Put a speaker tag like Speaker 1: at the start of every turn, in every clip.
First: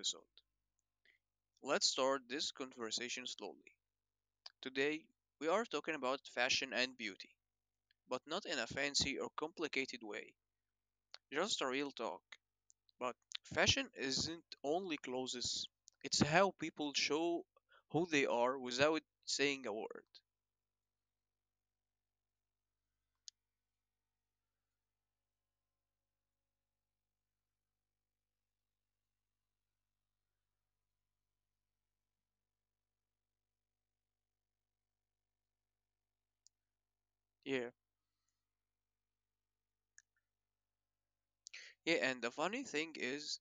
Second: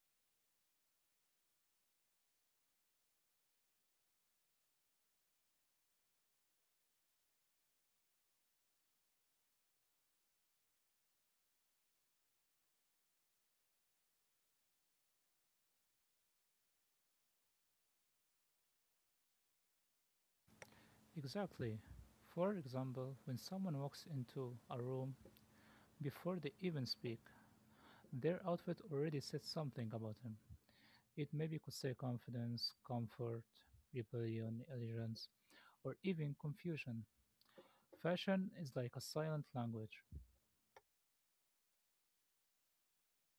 Speaker 1: episode. Let's start this conversation slowly. Today, we are talking about fashion and beauty, but not in a fancy or complicated way, just a real talk. But fashion isn't only clothes, it's how people show who they are without saying a word.
Speaker 2: Exactly. For example, when someone walks into a room before they even speak, their outfit already says something about him. It maybe could say confidence, comfort, rebellion, allegiance, or even confusion.
Speaker 1: Yeah.
Speaker 2: Fashion is like a silent language.
Speaker 1: Yeah, and the funny thing is,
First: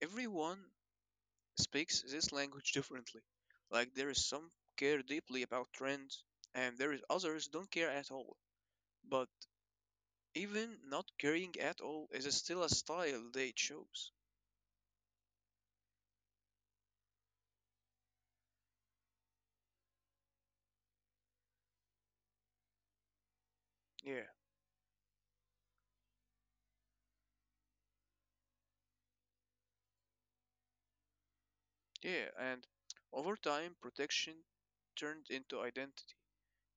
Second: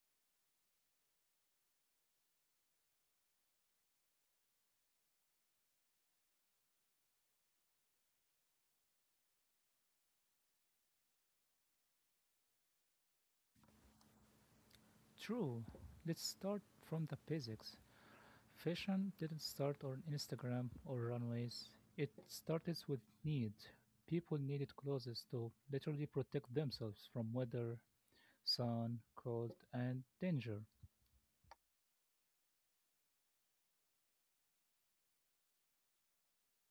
Speaker 1: everyone speaks this language differently. Like, there is some care deeply about trends, and there is others don't care at all. But even not caring at all is still a style they chose.
Speaker 2: True, let's start from the basics. Fashion didn't start on Instagram or runways, it started with need.
Speaker 1: Yeah,
Speaker 2: People needed clothes to literally protect themselves from weather, sun, cold, and danger.
Speaker 1: yeah, and over time, protection turned into identity.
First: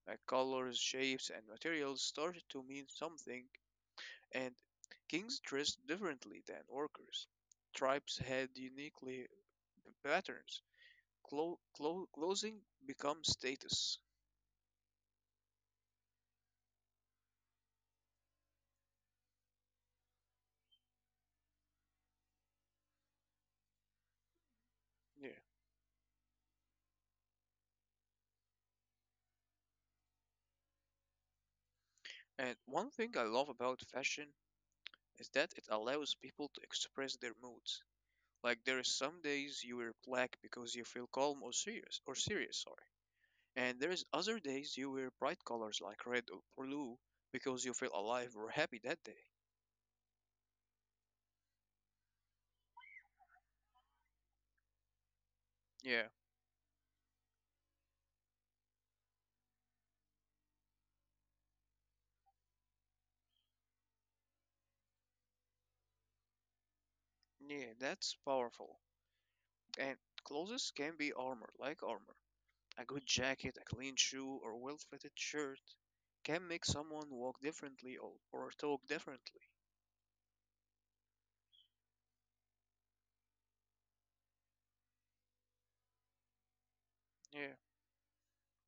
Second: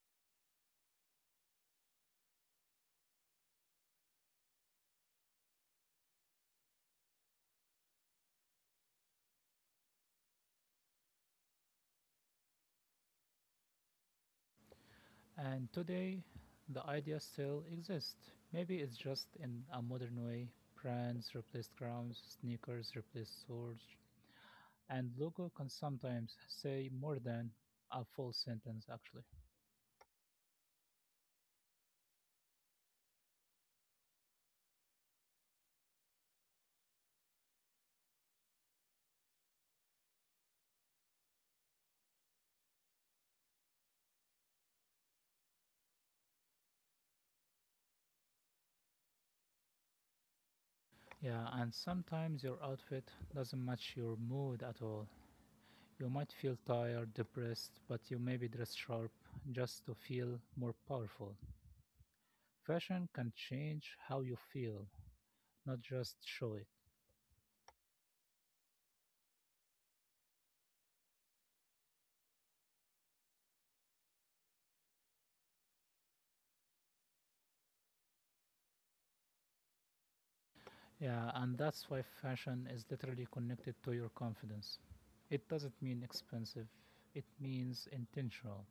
Speaker 1: Like colors, shapes, and materials started to mean something, and kings dressed differently than workers. Tribes had uniquely patterns. Clothing becomes status.
Speaker 2: And today, the idea still exists. Maybe it's just in a modern way. Brands replaced crowns, sneakers replaced swords, and
Speaker 1: Yeah.
Speaker 2: logo can sometimes say more than a full sentence actually.
Speaker 1: And one thing I love about fashion is that it allows people to express their moods. Like there is some days you wear black because you feel calm or serious, sorry. And there is other days you wear bright colors like red or blue because you feel alive or happy that day.
Speaker 2: Yeah, and sometimes your outfit doesn't match your mood at all.
Speaker 1: Yeah.
Speaker 2: You might feel tired, depressed, but you maybe dress sharp just to feel more powerful. Fashion can change how you feel, not just show it.
Speaker 1: Yeah, that's powerful. And clothes can be armor, like armor. A good jacket, a clean shoe, or well-fitted shirt can make someone walk differently or talk differently.
Speaker 2: Yeah, and that's why fashion is literally connected to your confidence. It doesn't mean expensive, it
Speaker 1: Yeah,
Speaker 2: means intentional.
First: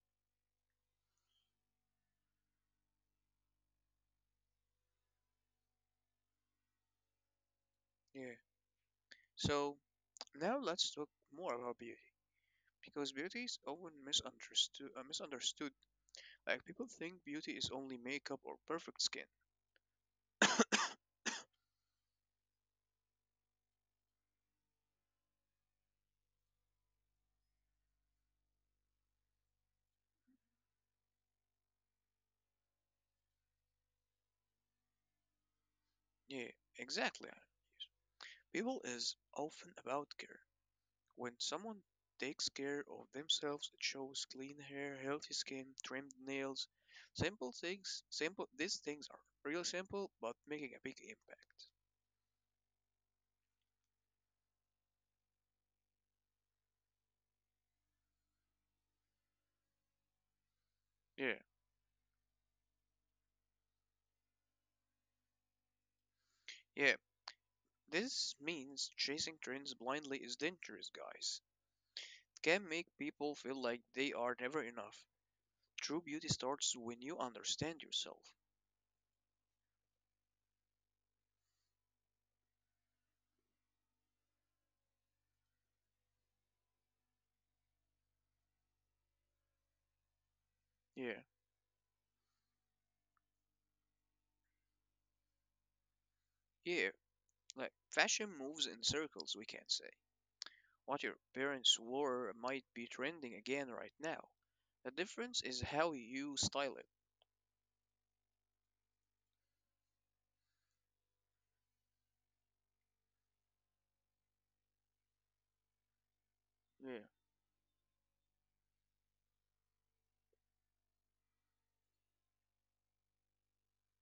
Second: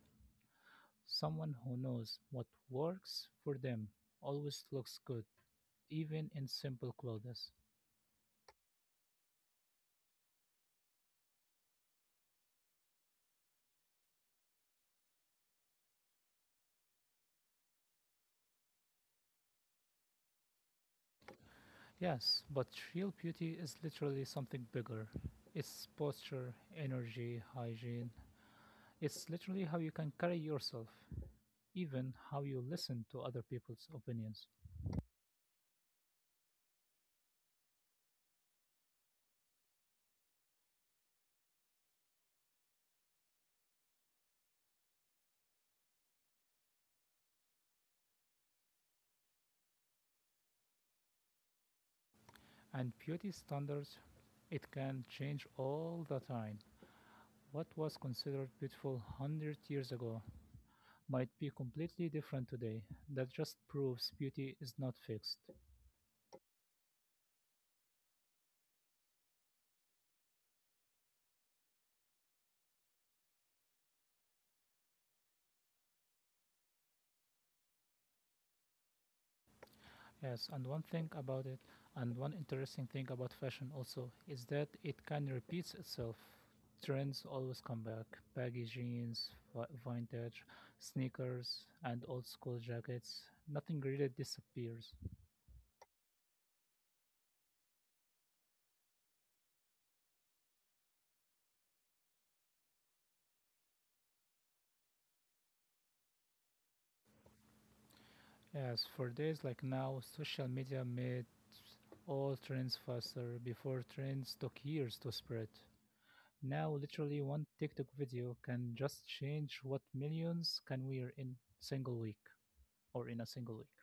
Speaker 2: Someone who knows what works for them always looks good, even in simple clothes.
Speaker 1: yeah. So now let's talk more about beauty because beauty is often misunderstood. Like people think beauty is only makeup or perfect skin.
Speaker 2: Yes, but real beauty is literally something bigger. It's posture, energy, hygiene. It's literally how you can carry yourself, even how you listen to other people's opinions.
Speaker 1: Yeah, exactly. People is often about care. When someone takes care of themselves, it shows clean hair, healthy skin, trimmed nails. Simple things, simple these things are real simple but making a big impact.
Speaker 2: And beauty standards, it can change all the time. What was considered beautiful 100 years ago might
Speaker 1: Yeah.
Speaker 2: be completely different today. That just proves beauty is not fixed.
Speaker 1: Yeah. This means chasing trends blindly is dangerous, guys. It can make people feel like they are never enough. True beauty starts when you understand yourself.
Speaker 2: Yes, and one thing about it, and one interesting thing about fashion also, is that it can repeat itself. Trends always come back baggy jeans, vintage,
Speaker 1: Yeah.
Speaker 2: sneakers, and old school jackets. Nothing really disappears.
Speaker 1: Yeah, like fashion moves in circles, we can say. What your parents wore might be trending again right now. The difference is how you style it.
Speaker 2: Yes, for days like now, social media made all trends faster. Before trends took years to spread. Now,
Speaker 1: Yeah.
Speaker 2: literally, one TikTok video can just change what millions can wear in single week or in a single week.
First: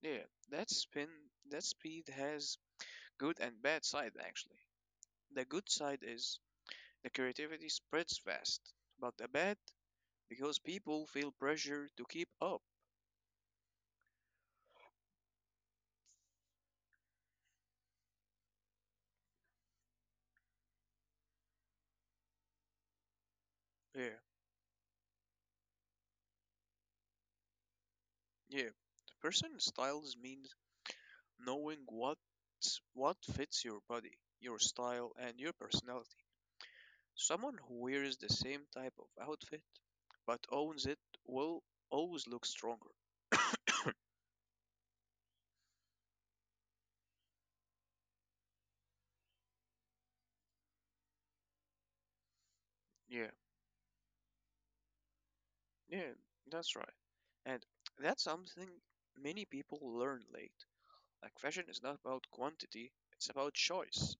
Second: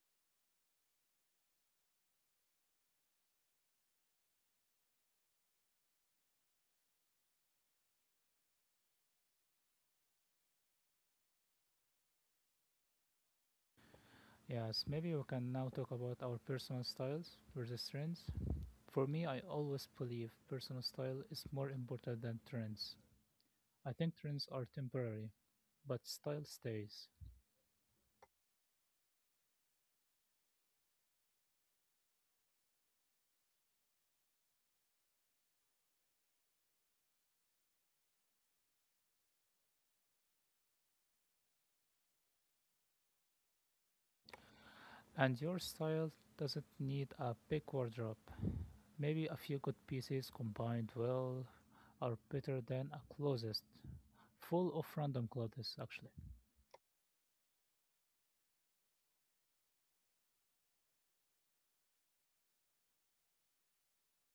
Speaker 1: Yeah. That spin that speed has good and bad side actually. The good side is the creativity spreads fast. But the bad because people feel pressure to keep up.
Speaker 2: Yes, maybe we can now talk about our personal styles versus trends. For me, I always believe personal style is more important than trends. I think
Speaker 1: Yeah.
Speaker 2: trends are temporary, but style stays.
Speaker 1: Yeah. The person styles means knowing what fits your body, your style and your personality. Someone who wears the same type of outfit but owns it will always look stronger.
Speaker 2: And your style doesn't need a big wardrobe. Maybe a few good pieces combined well are better than a
Speaker 1: Yeah,
Speaker 2: closet full of random clothes actually.
Speaker 1: yeah, that's right. And that's something many people learn late. Like, fashion is not about quantity, it's about choice.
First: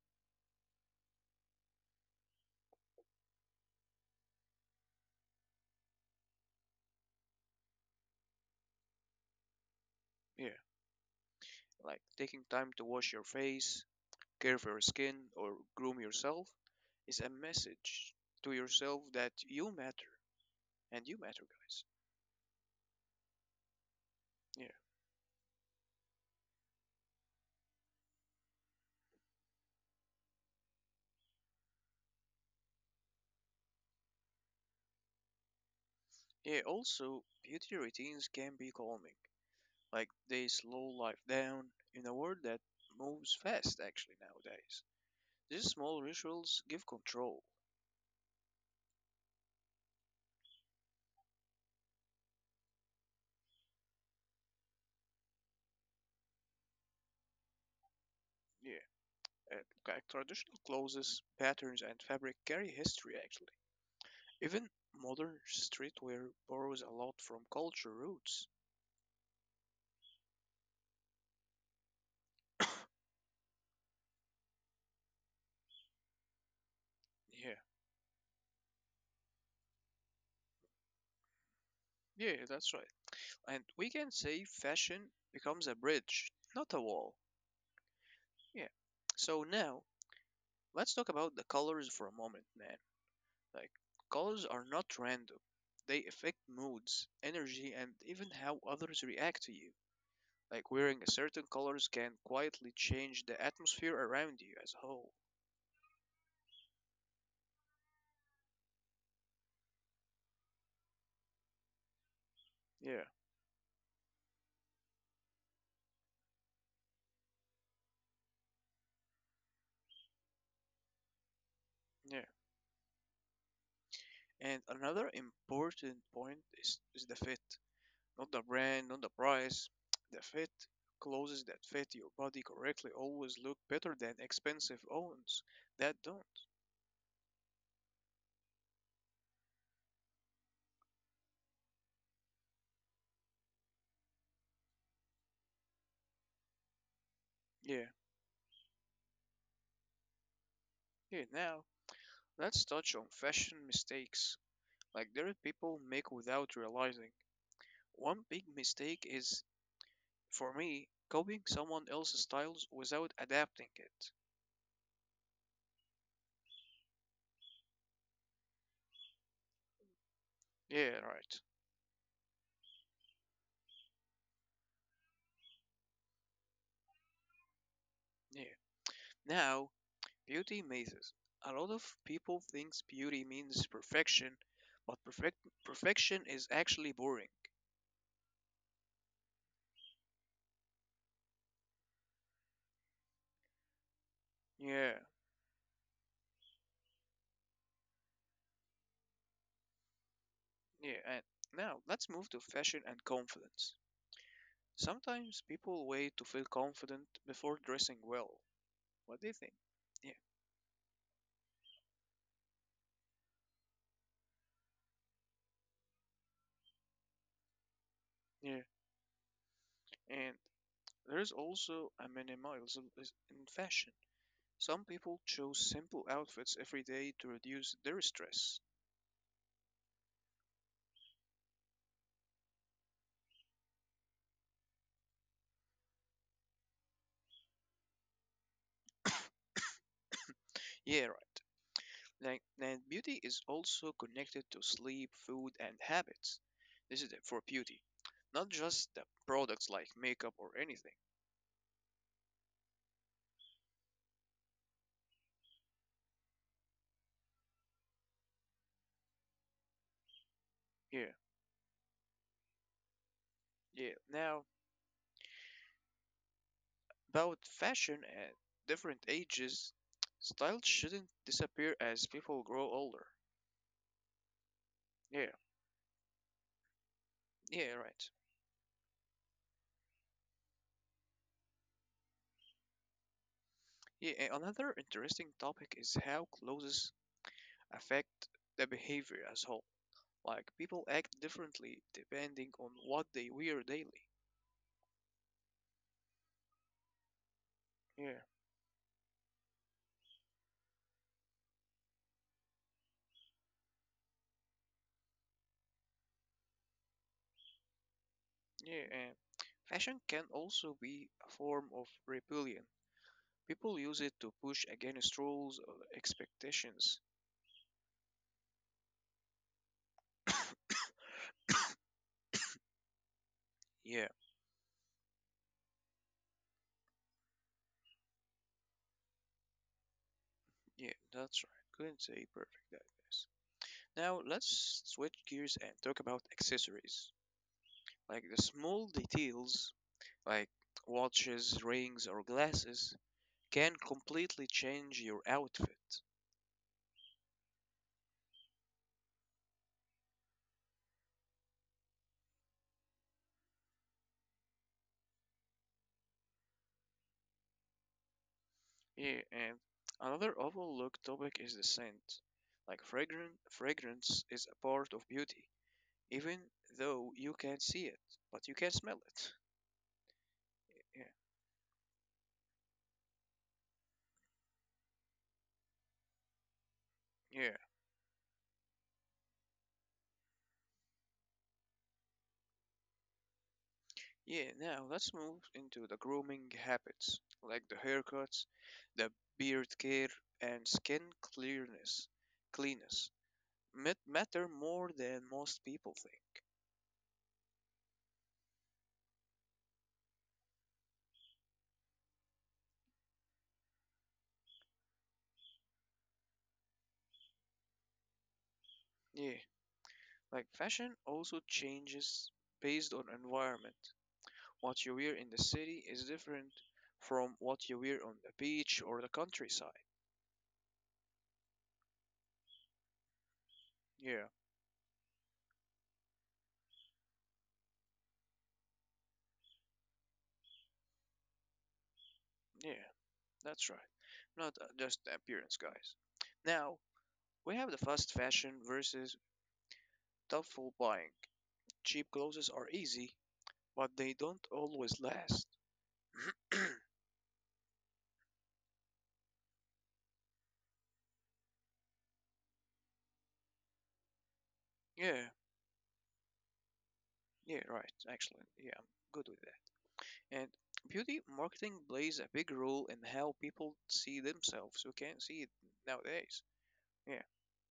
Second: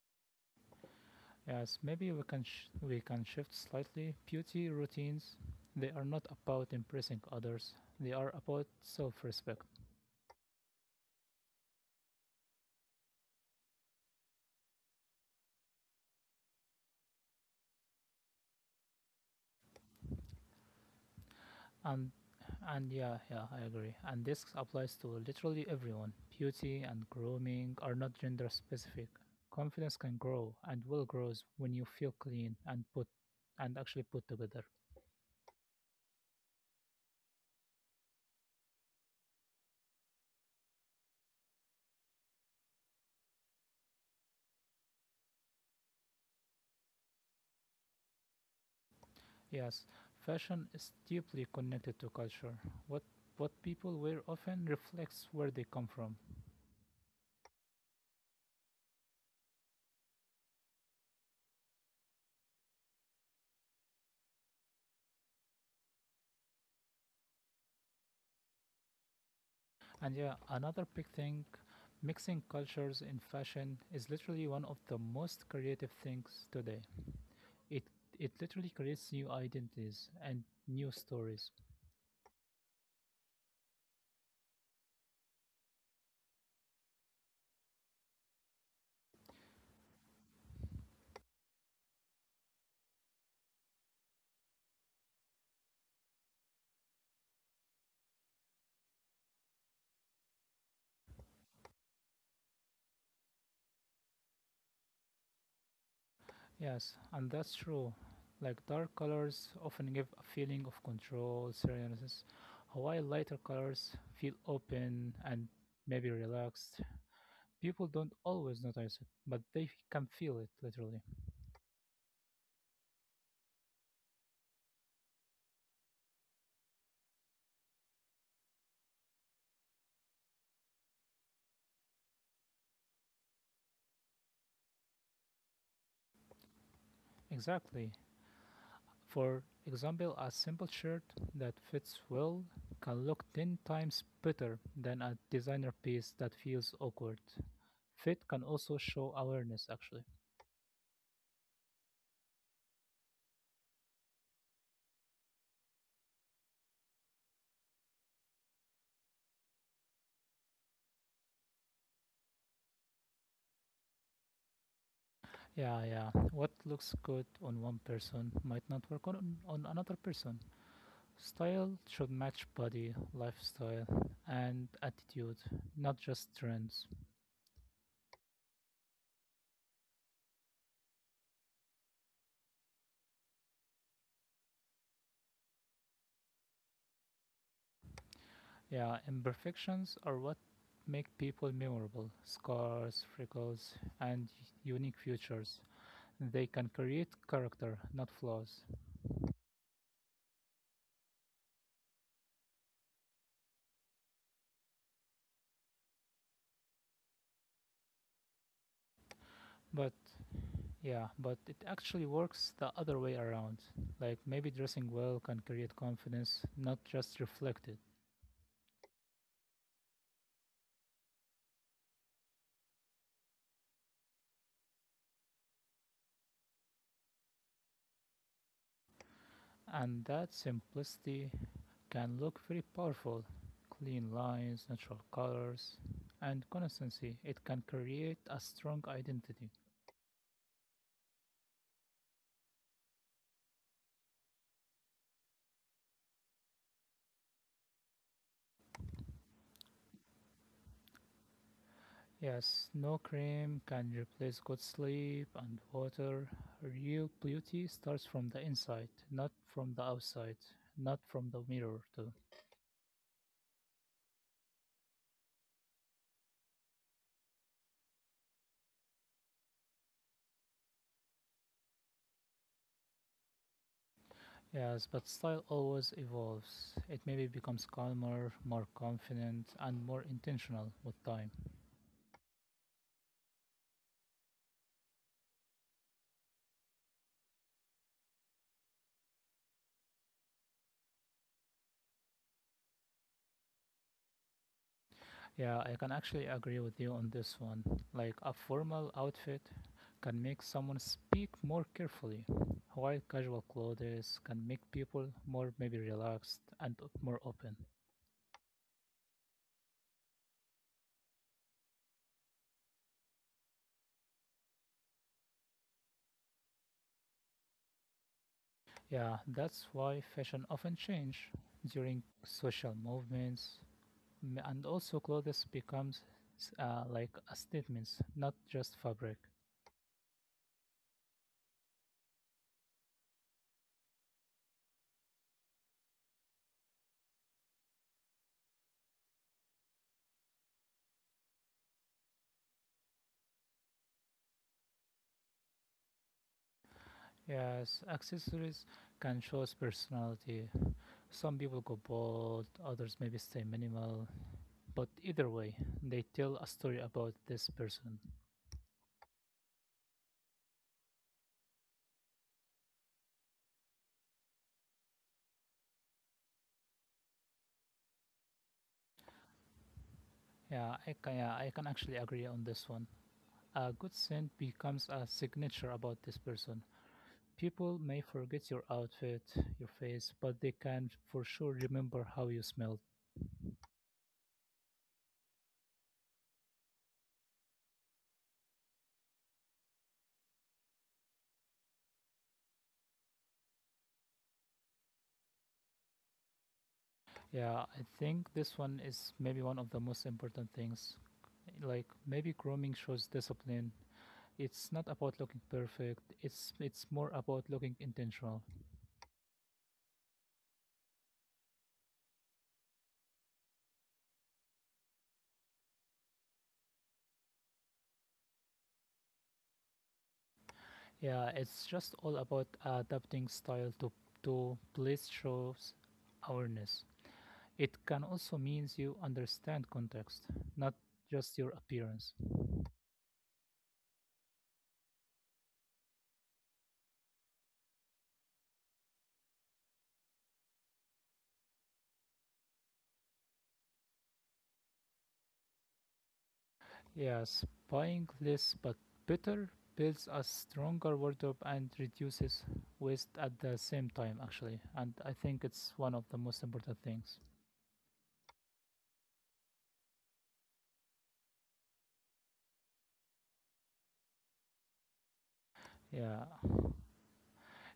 Speaker 2: Yes, maybe we can we can shift slightly beauty routines. They are not about impressing others. They are about self-respect.
Speaker 1: Yeah, like taking time to wash your face, care for your skin, or groom yourself is a message to yourself that you matter. And you matter, guys.
Speaker 2: And and I agree. And this
Speaker 1: Yeah.
Speaker 2: applies to literally everyone. Beauty and grooming are not gender specific. Confidence can grow and will grows when you feel clean and put and actually put together.
Speaker 1: Yeah, also, beauty routines can be calming. Like they slow life down in a world that moves fast actually nowadays. These small rituals give control.
Speaker 2: Yes, fashion is deeply connected to culture. What what people wear often reflects where they come from.
Speaker 1: Yeah, like traditional clothes, patterns, and fabric carry history actually. Even modern streetwear borrows a lot from culture roots.
Speaker 2: And yeah, another big thing, mixing cultures in fashion is literally one of the most creative things today.
Speaker 1: Yeah,
Speaker 2: It it literally creates new identities and new stories.
Speaker 1: yeah, that's right. And we can say fashion becomes a bridge, not a wall. Yeah. So now, let's talk about the colors for a moment, man. Like colors are not random. They affect moods, energy, and even how others react to you. Like wearing a certain colors can quietly change the atmosphere around you as a whole.
Speaker 2: Yes, and that's true. Like dark colors often give a feeling of control, seriousness, while
Speaker 1: Yeah,
Speaker 2: lighter colors feel open and maybe relaxed. People don't always notice it, but can feel it literally.
Speaker 1: yeah. And another important point is the fit. Not the brand, not the price. The fit. Clothes that fit your body correctly always look better than expensive ones that don't.
Speaker 2: Exactly. For example, a simple shirt that fits well can look 10 times better than a designer piece that feels awkward.
Speaker 1: Yeah,
Speaker 2: Fit can also show awareness, actually.
Speaker 1: yeah. Now, let's touch on fashion mistakes like there are people make without realizing. One big mistake is, for me, copying someone else's styles without adapting it.
Speaker 2: Yeah. What looks good on one person might not work on another person.
Speaker 1: Yeah, right.
Speaker 2: Style should match body, lifestyle, and attitude, not just trends.
Speaker 1: Yeah. Now, beauty mazes. A lot of people thinks beauty means perfection, but perfection is actually boring.
Speaker 2: Yeah, imperfections are what make people memorable. Scars, freckles, and
Speaker 1: Yeah,
Speaker 2: unique features. They can create character, not flaws.
Speaker 1: yeah. And now let's move to fashion and confidence. Sometimes people wait to feel confident before dressing well. What do you think?
Speaker 2: But
Speaker 1: Yeah,
Speaker 2: yeah, but it actually works the other way around. Like maybe dressing well can create confidence, not just reflect it.
Speaker 1: yeah. And there is also a minimalism in fashion. Some people choose simple outfits every day to reduce their stress.
Speaker 2: And that simplicity can look very powerful. Clean lines, natural colors, and consistency. It can create a strong identity.
Speaker 1: Yeah, right. Like, and beauty is also connected to sleep, food, and habits. This is for beauty, not just the products like makeup or anything.
Speaker 2: Yes, no cream can replace good sleep and water. Real beauty starts from the inside, not from the outside, not
Speaker 1: Yeah,
Speaker 2: from the mirror, too.
Speaker 1: yeah. Now, about fashion at different ages, style shouldn't disappear as people grow older.
Speaker 2: Yes, but
Speaker 1: Yeah,
Speaker 2: style always evolves. It maybe becomes
Speaker 1: yeah, right.
Speaker 2: calmer, more confident, and more intentional with time.
Speaker 1: Yeah, another interesting topic is how clothes affect the behavior as whole. Like people act differently depending on what they wear daily.
Speaker 2: Yeah, I can actually agree with you on this one.
Speaker 1: Yeah,
Speaker 2: Like a formal outfit can make someone speak more carefully, while casual clothes can make people more maybe relaxed and more open.
Speaker 1: yeah. And fashion can also be a form of rebellion. People use it to push against rules or expectations.
Speaker 2: Yeah, that's why fashion often change during social movements,
Speaker 1: Yeah,
Speaker 2: and also clothes becomes like a statements, not just fabric.
Speaker 1: yeah, that's right. Couldn't say perfect that guys. Now let's switch gears and talk about accessories. Like the small details, like watches, rings, or glasses, can completely change your outfit.
Speaker 2: Yes, accessories can show personality. Some people go bold, others maybe stay minimal, but either way, they tell a story about this person.
Speaker 1: Yeah, and another overlooked topic is the scent. Like fragrance is a part of beauty, even though you can't see it, but you can smell it.
Speaker 2: Yeah, I can actually agree on this one. A good scent becomes a signature about this person.
Speaker 1: Yeah, yeah,
Speaker 2: People may forget your outfit, your face, but they can for sure remember how you smelled.
Speaker 1: yeah. Now let's move into the grooming habits, like the haircuts, the beard care, and skin clearness, cleanness, matter more than most people think.
Speaker 2: Yeah, I think this one is maybe one of the most important things, like maybe grooming shows discipline. It's not about looking perfect, it's more about looking intentional.
Speaker 1: Yeah, like fashion also changes based on environment. What you wear in the city is different from what you wear on the beach or the countryside.
Speaker 2: Yeah, it's just all about adapting style
Speaker 1: Yeah,
Speaker 2: to place shows awareness. It can also means you understand context, not just your appearance.
Speaker 1: yeah, that's right. Not just the appearance, guys. Now, we have the fast fashion versus thoughtful buying. Cheap clothes are easy, but they don't always last.
Speaker 2: Yes, buying less but better builds a stronger wardrobe and reduces waste at the same time actually, and I
Speaker 1: Yeah,
Speaker 2: think it's one of the most important things.
Speaker 1: yeah, right. Actually, yeah, I'm good with that. And beauty marketing plays a big role in how people see themselves. We can't see it
Speaker 2: Yeah
Speaker 1: nowadays. Yeah.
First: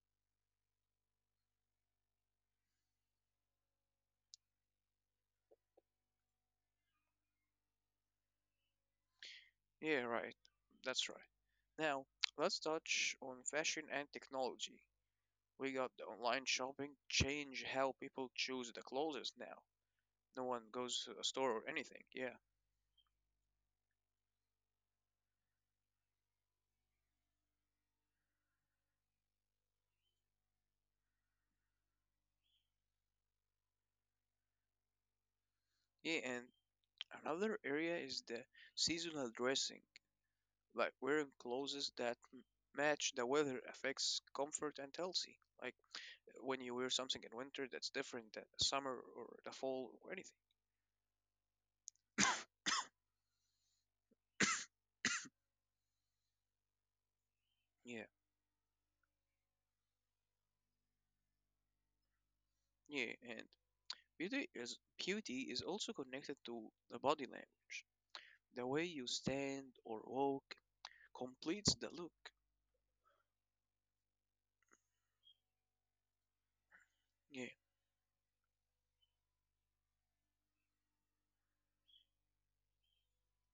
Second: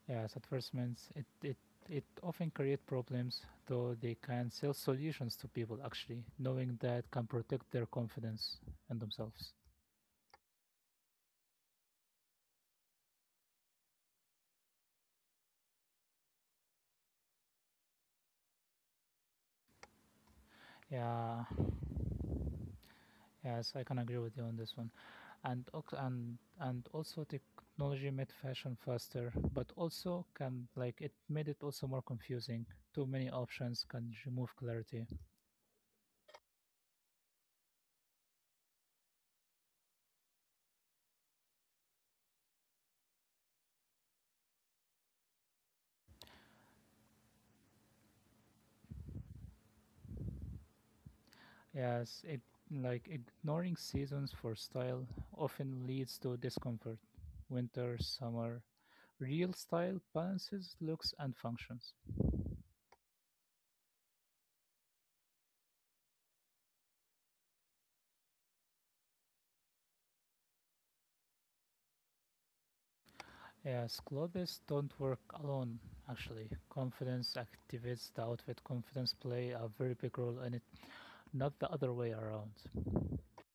Speaker 2: Yes, advertisements it often create problems, though they can sell solutions to people actually. Knowing that can protect their confidence and themselves.
Speaker 1: Yeah, right. That's right. Now, let's touch on fashion and technology. We got the online shopping change how people choose the clothes now. No one goes to a
Speaker 2: Yeah,
Speaker 1: store or anything. Yeah.
Speaker 2: yes, I can agree with you on this one. And and also technology made fashion faster, but also can like it made it also more confusing. Too many options can remove clarity.
Speaker 1: Yeah, and another area is the seasonal dressing, like wearing clothes that match the weather affects comfort and healthy. Like when you wear something in winter that's different than summer or the fall or anything.
Speaker 2: Yes, it like ignoring seasons for style often leads to discomfort, winter,
Speaker 1: Yeah,
Speaker 2: summer. Real style balances looks and functions.
Speaker 1: yeah, and Beauty is beauty is also connected to the body language. The way you stand or walk completes the look.
Speaker 2: Yes, clothes don't work alone, actually. Confidence
Speaker 1: Yeah,
Speaker 2: activates the outfit. Confidence play a very big role in it, not the other way around.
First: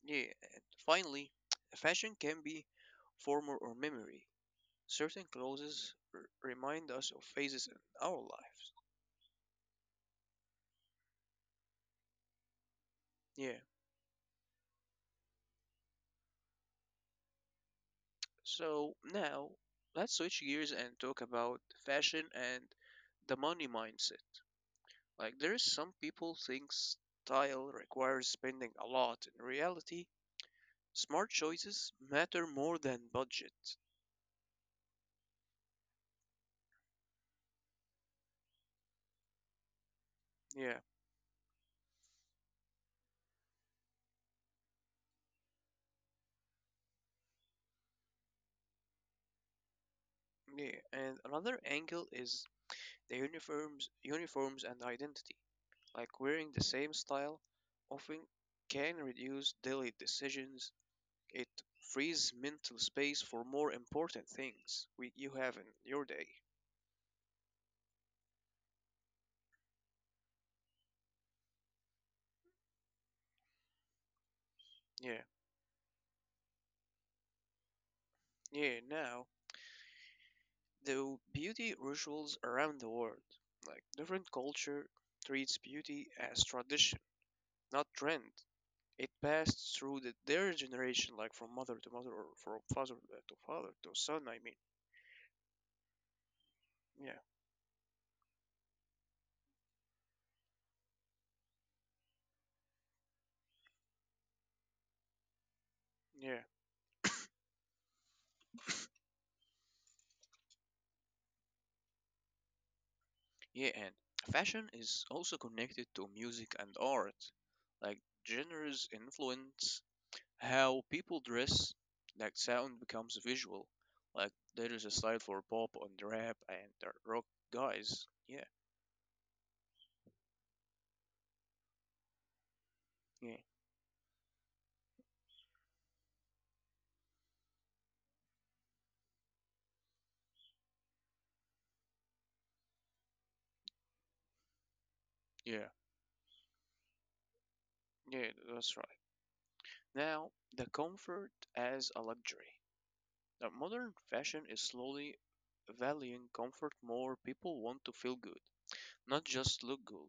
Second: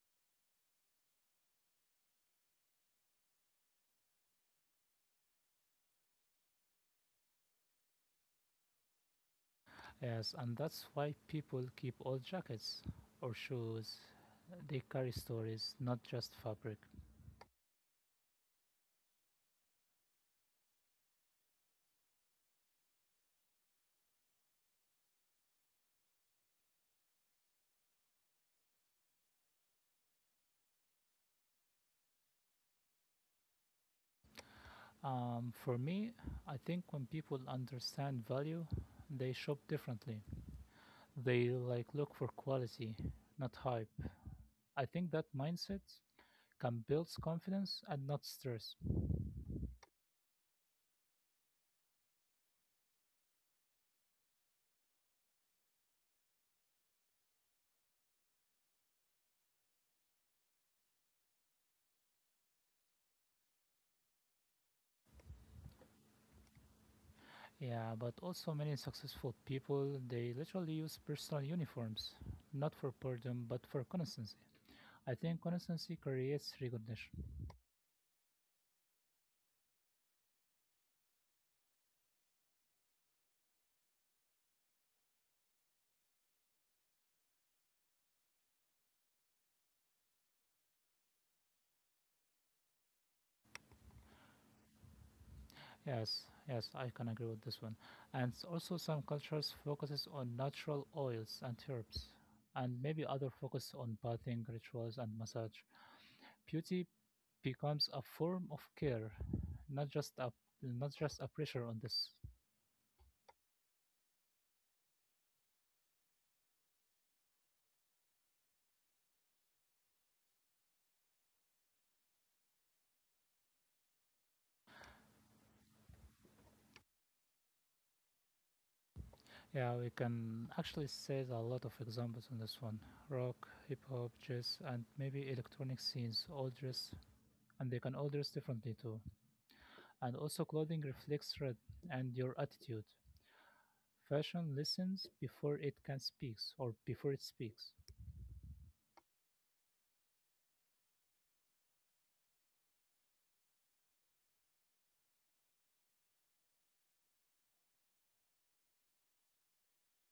Speaker 1: yeah. And finally, fashion can be formal or memory. Certain clothes remind us of phases in our lives.
Speaker 2: Yes, and that's why people keep old jackets or
Speaker 1: Yeah.
Speaker 2: shoes. They carry stories, not just fabric.
Speaker 1: So now let's switch gears and talk about fashion and the money mindset. Like there is some people think style requires spending a lot. In reality, smart choices matter more than budget.
Speaker 2: For me, I think when people understand value, they shop differently.
Speaker 1: Yeah,
Speaker 2: They like look for quality, not hype. I think that mindset can build confidence and not stress.
Speaker 1: yeah. And another angle is the uniforms and identity. Like wearing the same style often can reduce daily decisions. It frees mental space for more important things you have in your day.
Speaker 2: Yeah, but also many successful people they literally use personal uniforms, not for boredom but for consistency. I
Speaker 1: Yeah,
Speaker 2: think consistency creates recognition.
Speaker 1: yeah. Now the beauty rituals around the world, like different culture treats beauty as tradition, not trend. It passed through their generation, like from mother to mother, or from father to father to son. I mean,
Speaker 2: Yes, I can
Speaker 1: yeah,
Speaker 2: agree with this one. And also some cultures focuses on natural oils and herbs, and maybe other focus on bathing rituals and massage.
Speaker 1: yeah,
Speaker 2: Beauty becomes a form of care, not just a not just a pressure on this.
Speaker 1: yeah. And fashion is also connected to music and art. Like genres influence how people dress. Like sound becomes visual. Like there is a style for pop and rap and the rock guys. Yeah,
Speaker 2: Yeah, we can actually see a lot of examples on this one.
Speaker 1: yeah,
Speaker 2: Rock, hip hop, jazz, and maybe electronic scenes all dress, and they can all dress differently too. And also, clothing reflects thread and your attitude. Fashion listens before
Speaker 1: yeah,
Speaker 2: it can speaks or before it speaks.
Speaker 1: yeah. That's right. Now the comfort as a luxury. Now, modern fashion is slowly valuing comfort more. People want to feel good, not just look good.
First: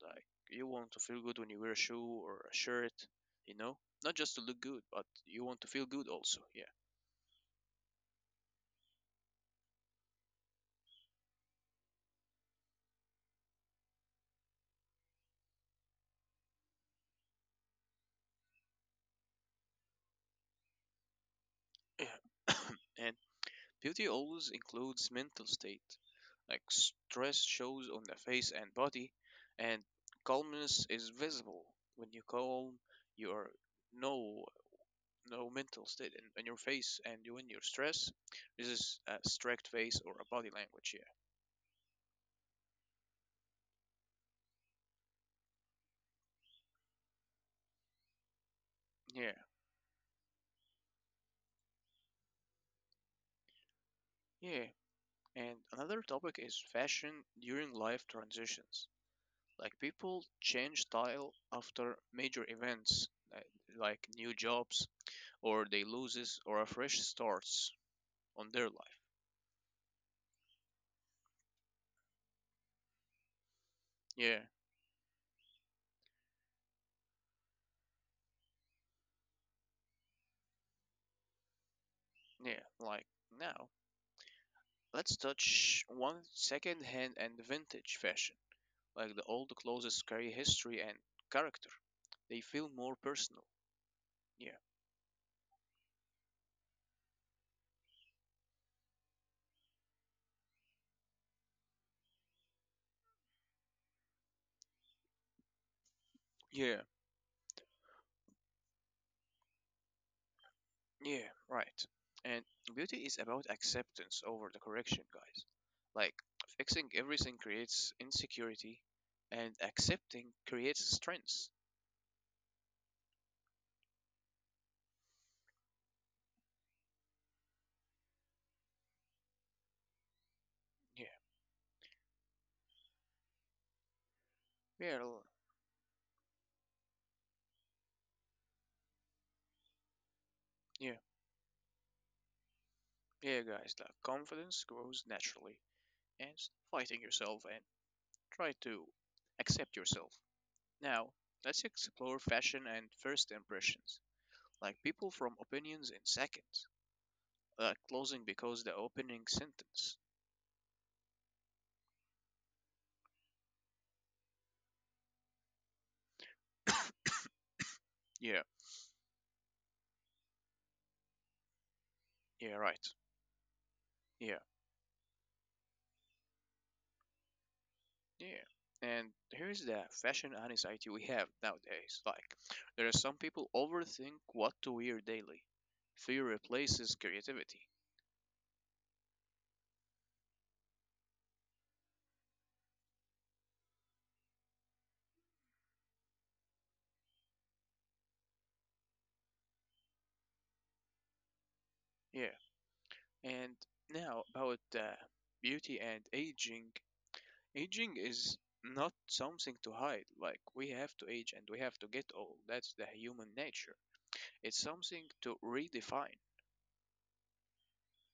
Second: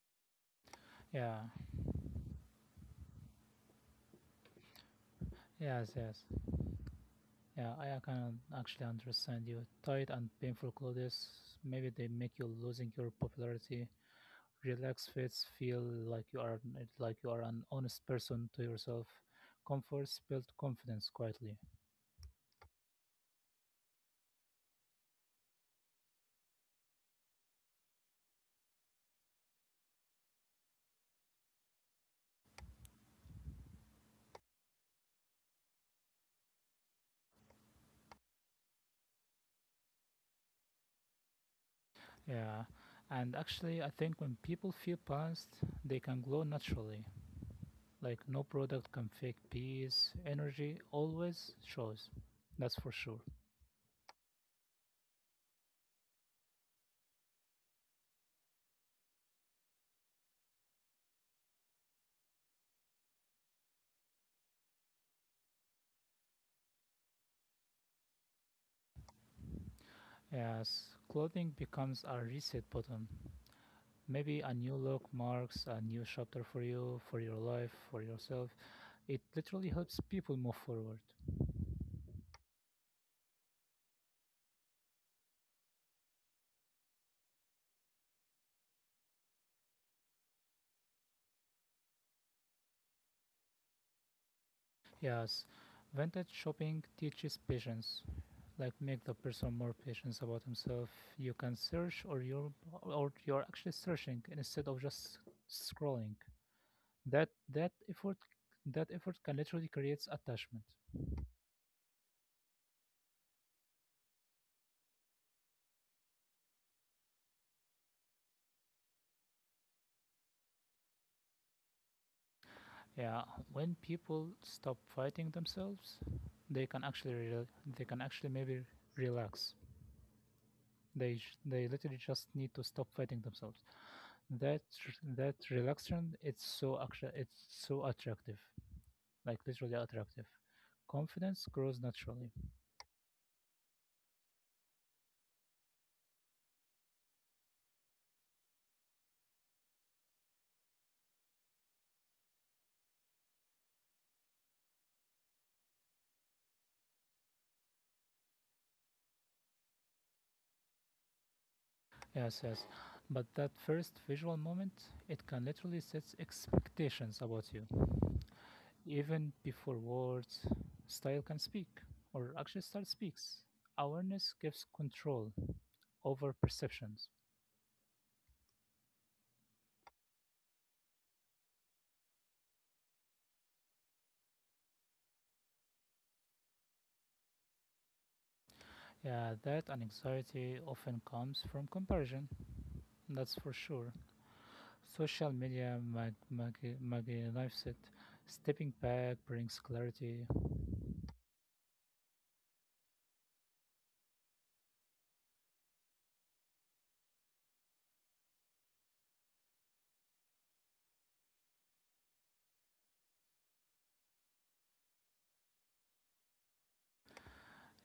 Speaker 1: Like, you want to feel good
Speaker 2: Yeah,
Speaker 1: when you wear a shoe or a shirt, you know? Not just to look good, but you want to feel good
Speaker 2: yes.
Speaker 1: also, yeah.
Speaker 2: Yeah, I can actually understand you. Tight and painful clothes, maybe they make you losing your popularity. Relaxed fits feel like you are an honest person to yourself. Comforts build confidence quietly.
Speaker 1: And beauty always includes mental state, like stress shows on the face and body, and calmness is visible. When you calm, you are know no mental state in your face and you when you're stressed this is a strict face or a body language.
Speaker 2: Yeah, and actually, I think when people feel balanced, they can glow naturally. Like no product can
Speaker 1: Yeah, yeah,
Speaker 2: fake peace. Energy always shows. That's for sure.
Speaker 1: yeah. And another topic is fashion during life transitions, like people change style after major events, uh, like new jobs or they loses or a fresh starts on their life.
Speaker 2: Yes, clothing becomes a reset button.
Speaker 1: Yeah,
Speaker 2: Maybe a new look marks a new chapter for you, for your life, for yourself. It literally helps people move forward.
Speaker 1: yeah, like now let's touch one second hand and vintage fashion, like the old clothes carry history and character. They feel more personal. Yeah.
Speaker 2: Yes, vintage shopping teaches patience. Like make the person more patient about himself. You can search, or you're actually searching instead of just scrolling.
Speaker 1: Yeah.
Speaker 2: That that effort that effort can literally creates attachment.
Speaker 1: Yeah. Right. And beauty is about acceptance over the correction, guys. Like fixing everything creates insecurity, and accepting creates strength.
Speaker 2: Yeah, when people stop fighting themselves, they can actually rel they can actually maybe relax.
Speaker 1: Yeah.
Speaker 2: They literally just need to stop fighting themselves. That
Speaker 1: Yeah.
Speaker 2: that relaxation it's so actually it's so attractive, like literally attractive.
Speaker 1: Yeah.
Speaker 2: Confidence grows naturally.
Speaker 1: Yeah, guys. Like confidence grows naturally, and fighting yourself and try to accept yourself. Now, let's explore fashion and first impressions. Like people from opinions in seconds, like closing because the opening sentence.
Speaker 2: Yes. But that first visual moment, it can literally set expectations about you.
Speaker 1: Yeah,
Speaker 2: Even before words, style can speak, or
Speaker 1: yeah,
Speaker 2: actually, style
Speaker 1: right.
Speaker 2: speaks. Awareness
Speaker 1: Yeah,
Speaker 2: gives control over perceptions.
Speaker 1: yeah. And here's the fashion anxiety we have nowadays. Like, there are some people overthink what to wear daily. Fear replaces creativity.
Speaker 2: Yeah, that and anxiety often comes from comparison. That's for sure. Social media magnifies it. Stepping back brings clarity.
Speaker 1: Yeah. And now about beauty and aging. Aging is not something to hide. Like, we have to age and we have to get old. That's the human nature. It's something to redefine.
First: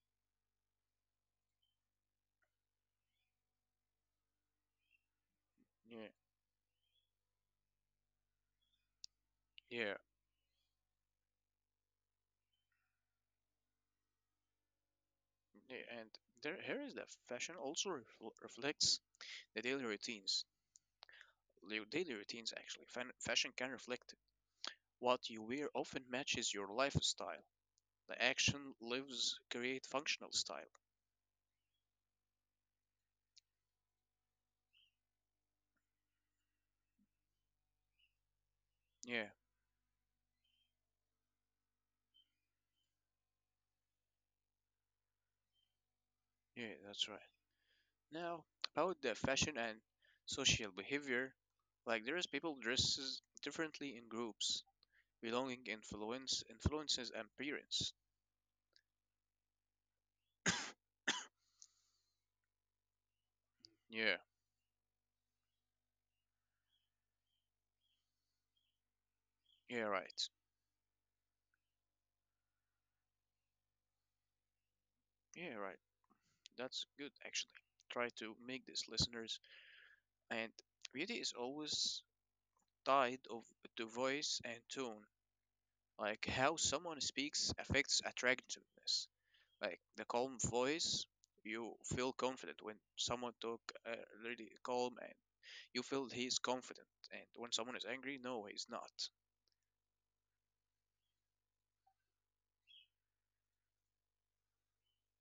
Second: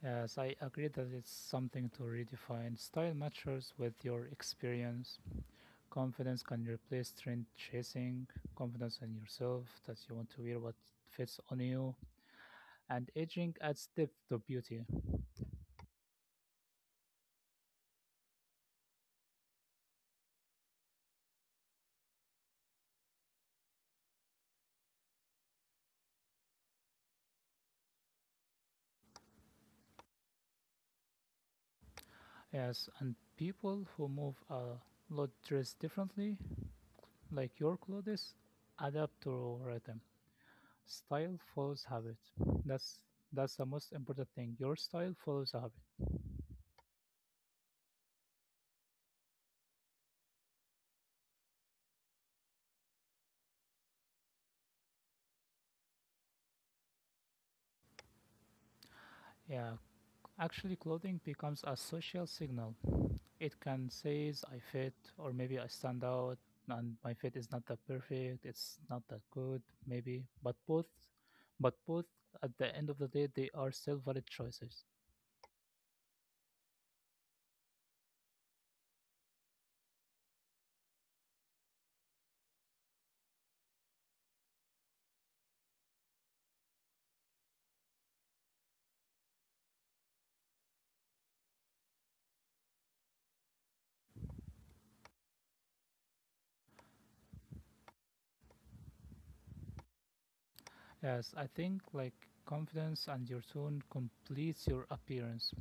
Speaker 2: Yes, I agree that it's something to redefine. Style matches with your experience.
Speaker 1: Yeah.
Speaker 2: Confidence can replace trend chasing, confidence in yourself that you
Speaker 1: Yeah,
Speaker 2: want to wear what fits on you. And aging adds depth to beauty.
Speaker 1: yeah, and there here is that fashion also reflects the daily routines. Your daily routines actually. Fan fashion can reflect it. What you wear often matches your lifestyle. The action lives create functional style.
Speaker 2: Yes, and people who move a lot dress differently, like your clothes, adapt
Speaker 1: Yeah,
Speaker 2: to rhythm. Style follows habit. That's that's the most important thing. Your style follows a habit.
Speaker 1: yeah, that's right. Now about the fashion and social behavior, like there is people dresses differently in groups, belonging influences and appearance.
Speaker 2: Yeah, actually, clothing becomes a social signal. It can says
Speaker 1: Yeah,
Speaker 2: I fit or maybe I stand out, and my fit is not that perfect, it's not that good,
Speaker 1: yeah,
Speaker 2: maybe. But
Speaker 1: right.
Speaker 2: both at the end of the day they are still valid choices.
Speaker 1: Yeah, right. That's good, actually. Try to make this, listeners. And beauty is always tied of, to voice and tone. Like how someone speaks affects attractiveness. Like the calm voice, you feel confident when someone talk uh, really calm and you feel he is confident. And when someone is angry, no, he's not.
Speaker 2: Yes, I think like confidence and your tone completes your appearance.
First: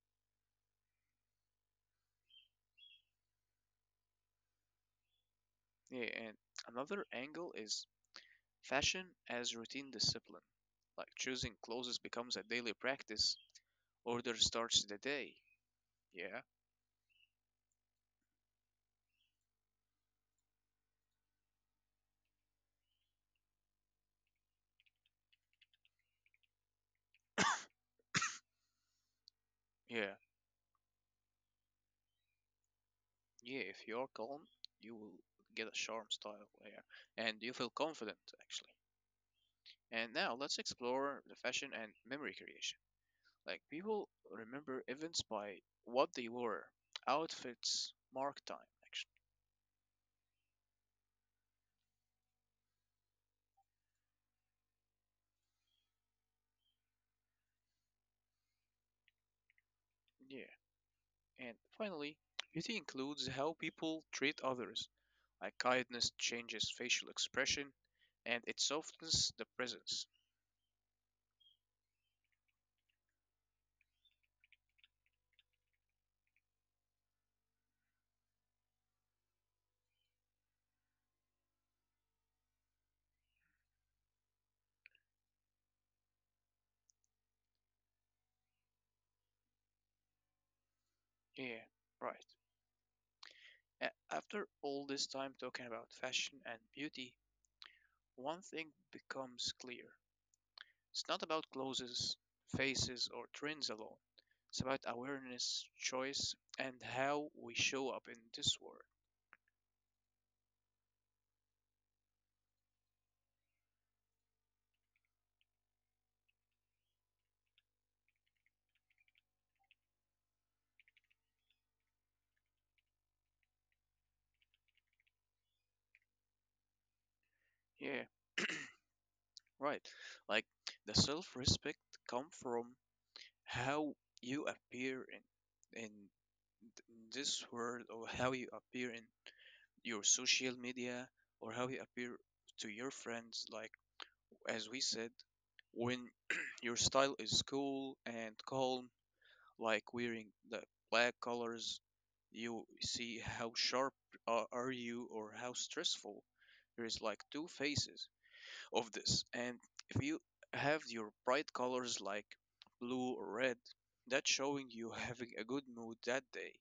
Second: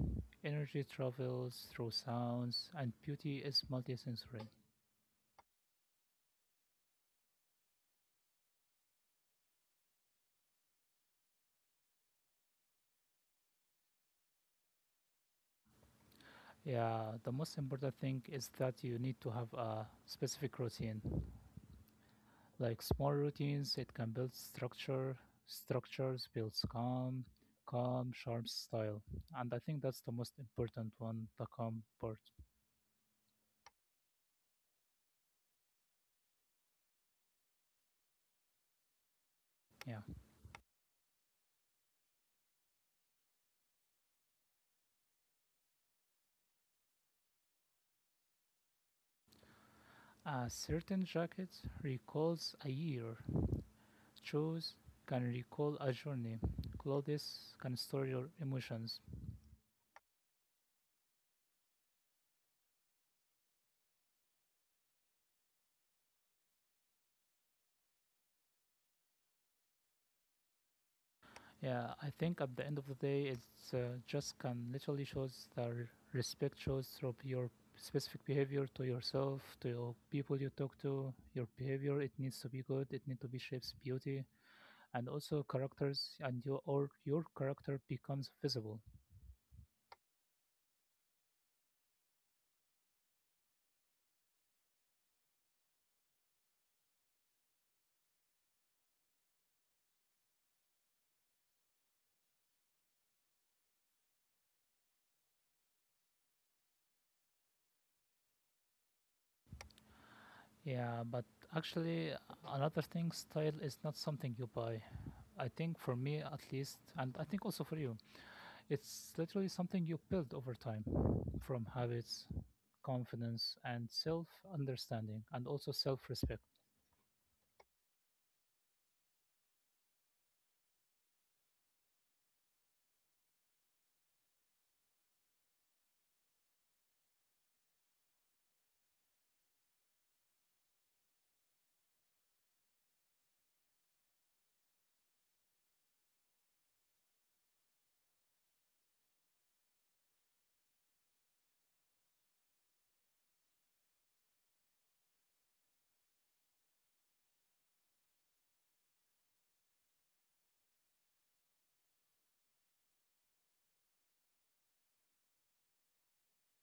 Speaker 2: Energy travels through sounds and beauty is multisensory.
Speaker 1: Yeah, and another angle is fashion as routine discipline. Like choosing clothes becomes a daily practice. Order starts the day. Yeah,
Speaker 2: Yeah, the most important thing is that you need to have a specific routine. Like small routines, it can build structure. Structures builds calm, calm, sharp style. And I think that's the
Speaker 1: yeah,
Speaker 2: most important one, the calm part.
Speaker 1: yeah. If you're calm, you will get a charm style there, and you feel confident actually.
Speaker 2: Yeah.
Speaker 1: And now let's explore the fashion and memory creation. Like people remember events by what they wore, outfits, mark time actually.
Speaker 2: A certain jacket recalls a year. Shoes can recall a journey. Clothes can store your emotions.
Speaker 1: Yeah, and finally, beauty includes how people treat others. Like kindness changes facial expression, and it softens the presence.
Speaker 2: Yeah, I think at the end of the day, it's just can literally shows that respect shows through your specific behavior to yourself, to your people you talk to. Your behavior it needs to be good. It needs to be shapes beauty and also characters, and your character becomes visible.
Speaker 1: Yeah, right. After all this time talking about fashion and beauty, one thing becomes clear. It's not about clothes, faces, or trends alone. It's about awareness, choice, and how we show up in this world.
Speaker 2: Yeah, but actually, another thing, style is not something you buy. I think for me at least, and I think also for you, it's literally something you build over time from habits, confidence, and self understanding, and also self respect.
Speaker 1: Yeah, right. Like the self-respect come from how you appear in this world, or how you appear in your social media, or how you appear to your friends. Like as we said, when your style is cool and calm like wearing the black colors, you see how sharp are you or how stressful. There is like two faces of this. And if you have your bright colors like blue or red, that's showing you having a good mood that day.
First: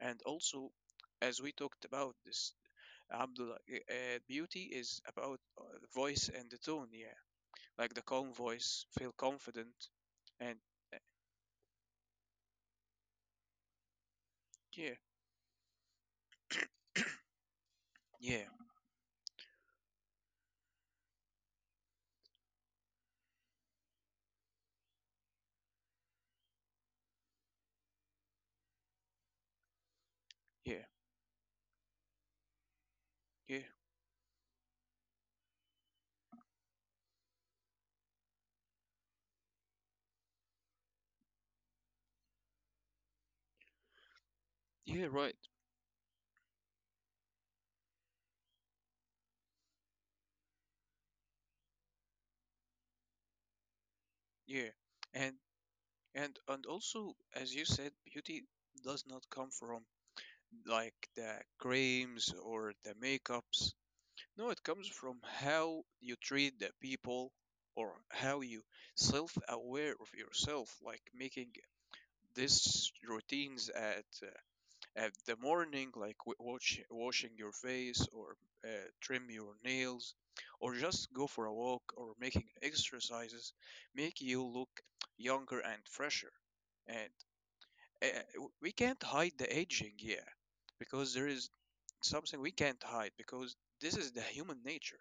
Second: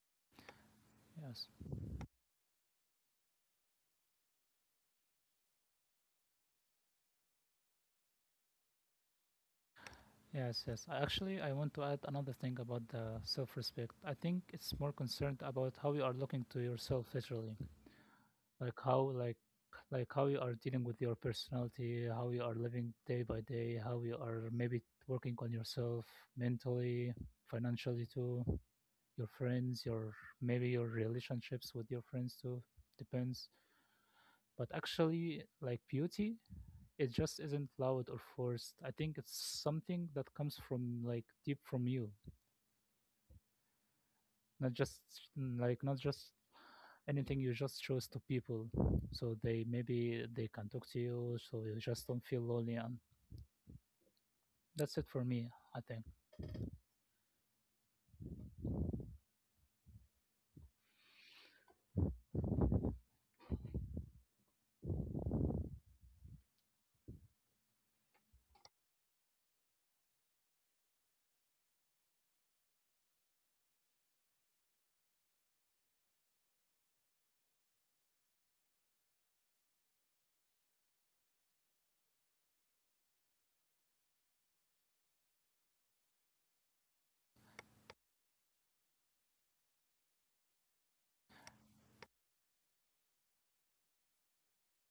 Speaker 1: And also, as
Speaker 2: Yes,
Speaker 1: we talked about this, Abdullah, beauty is about the voice and the tone, yeah. Like the calm voice, feel confident, and
Speaker 2: yes, yes.
Speaker 1: uh,
Speaker 2: I Actually, I want to add another thing about the self respect. I think it's
Speaker 1: yeah,
Speaker 2: more concerned about how you are looking to yourself literally,
Speaker 1: yeah,
Speaker 2: like how like like how you are dealing with your personality, how you are living day by day, how you are maybe working on yourself mentally, financially too. Your friends, your maybe
Speaker 1: yeah,
Speaker 2: your relationships with your friends too. Depends.
Speaker 1: yeah.
Speaker 2: But actually, like beauty, it just isn't loud or forced. I think it's something that comes from like deep from you, not just
Speaker 1: Yeah, right.
Speaker 2: not just anything you just shows to people. So they maybe they can talk to you, so you just don't feel lonely. And
Speaker 1: Yeah.
Speaker 2: that's it for
Speaker 1: And
Speaker 2: me. I think.
Speaker 1: and also, as you said, beauty does not come from like the creams or the makeups. No, it comes from how you treat the people or how you self-aware of yourself, like making these routines at the morning, like washing your face or uh, trim your nails, or just go for a walk or making exercises, make you look younger and fresher. And we can't hide the aging, yeah, because there is something we can't hide because this is the human nature.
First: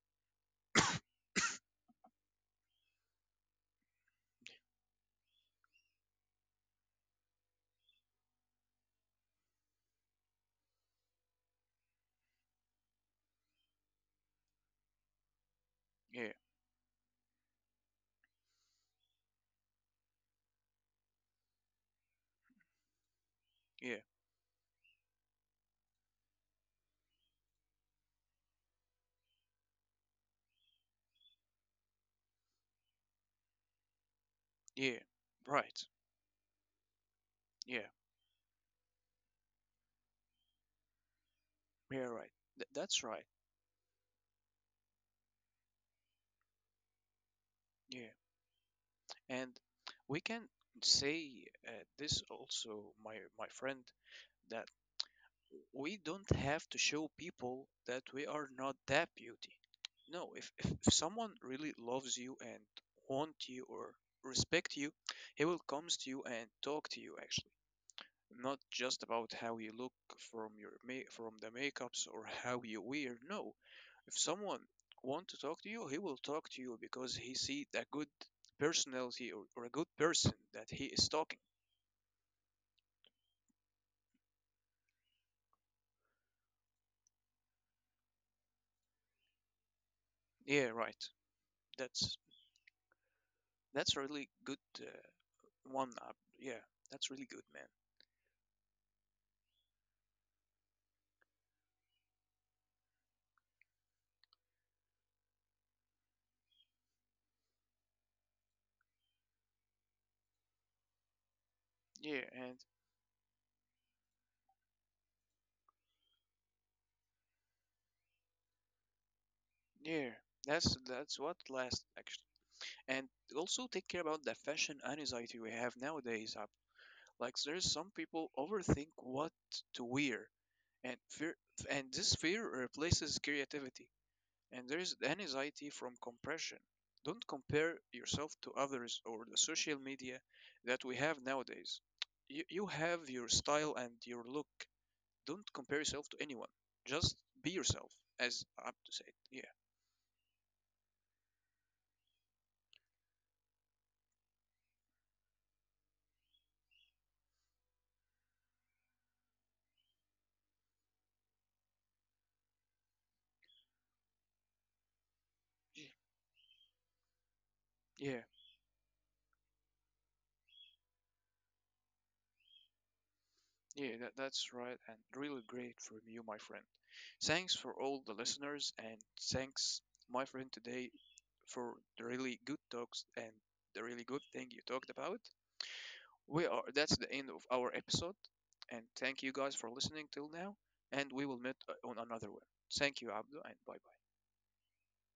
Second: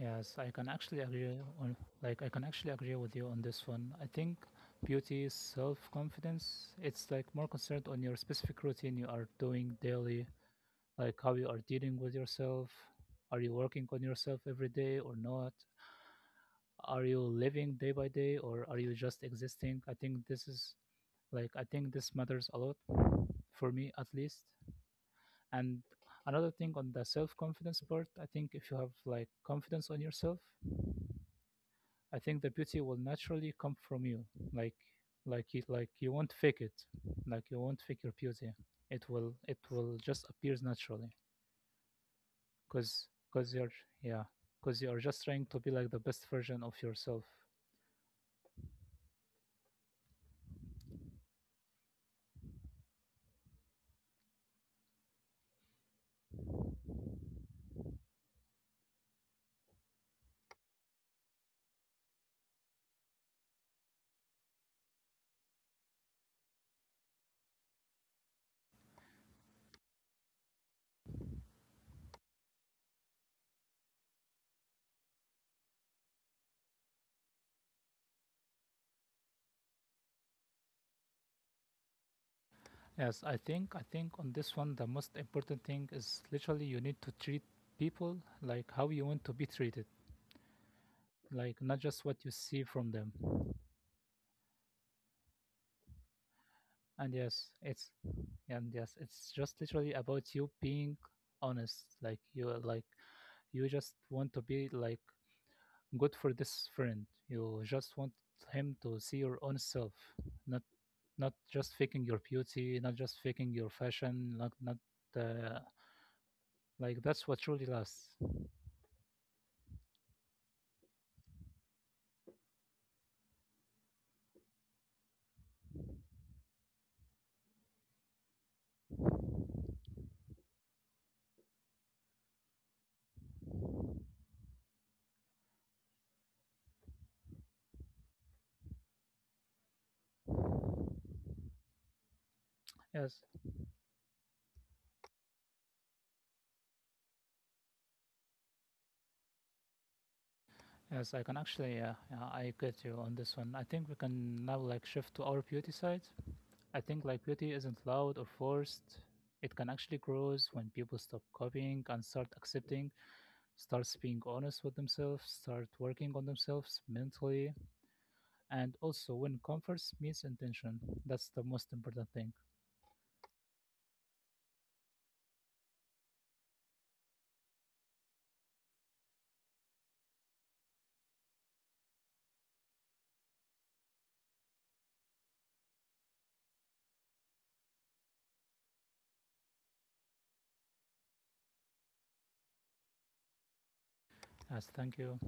Speaker 2: Yes, I can actually agree on like I can actually agree with you on this one. I think beauty is self-confidence. It's like more concerned on your specific routine you are doing daily, like how you are dealing with yourself. Are you working on yourself every day or not?
Speaker 1: Yeah,
Speaker 2: Are you living day by day or are you just existing? I think this is like I think this matters a lot for me
Speaker 1: yeah,
Speaker 2: at least. And another thing on the self-confidence part, I think if you have like confidence on yourself, I think the beauty will naturally come from you.
Speaker 1: yeah, yeah,
Speaker 2: Like
Speaker 1: right.
Speaker 2: like you won't fake it. Like you
Speaker 1: Yeah,
Speaker 2: won't fake your beauty. It will just appears naturally.
Speaker 1: yeah, right.
Speaker 2: Cause
Speaker 1: That's right.
Speaker 2: cause you're yeah. Cause you are just trying to be like the best version of yourself.
Speaker 1: Yeah, and we can say this also, my friend, that we don't have to show people that we are not that beauty. No, if someone really loves you and want you or respect you, he will comes to you and talk to you actually, not just about how you look from your from the makeups or how you wear. No, if someone want to talk to you, he will talk to you because he see a good personality or a good person that he is talking.
Speaker 2: I think on this one the most important thing is literally you need to treat people like how you want to be treated.
Speaker 1: Yeah, right.
Speaker 2: Like not just
Speaker 1: That's
Speaker 2: what you see from them.
Speaker 1: that's a really good one up. Yeah, that's
Speaker 2: And
Speaker 1: really good,
Speaker 2: yes,
Speaker 1: man.
Speaker 2: it's and yes, it's just literally about you being honest like you just want to be like good for this friend. You just want him to see your own self, not not just faking your
Speaker 1: Yeah, and
Speaker 2: beauty, not just faking your fashion, not not uh, like that's what truly lasts.
Speaker 1: yeah, that's what last actually. And also take care about the fashion anxiety we have nowadays. Up, like there's some people overthink what to wear, and fear, and this fear replaces creativity. And there is anxiety from compression. Don't compare yourself to others or the social media that we have nowadays. You have
Speaker 2: Yes,
Speaker 1: your style and your look. Don't compare yourself to anyone. Just be yourself, as I'm to say. It.
Speaker 2: yes, I can actually, yeah, I get you on this one. I think we can now like shift to our beauty side. I think like beauty isn't loud or forced. It can actually grow when people stop copying and start accepting, starts being honest with themselves, start working on themselves mentally,
Speaker 1: Yeah,
Speaker 2: and also when converse means intention. That's the most important thing.
Speaker 1: yeah, yeah. That's right, and really great from you, my friend. Thanks for all the listeners, and thanks, my friend, today for the really good talks and the really good thing you talked about. We are that's the end of our episode, and thank you guys for listening till now, and we will meet on another one. Thank you, Abdul, and bye.
Speaker 2: As thank you.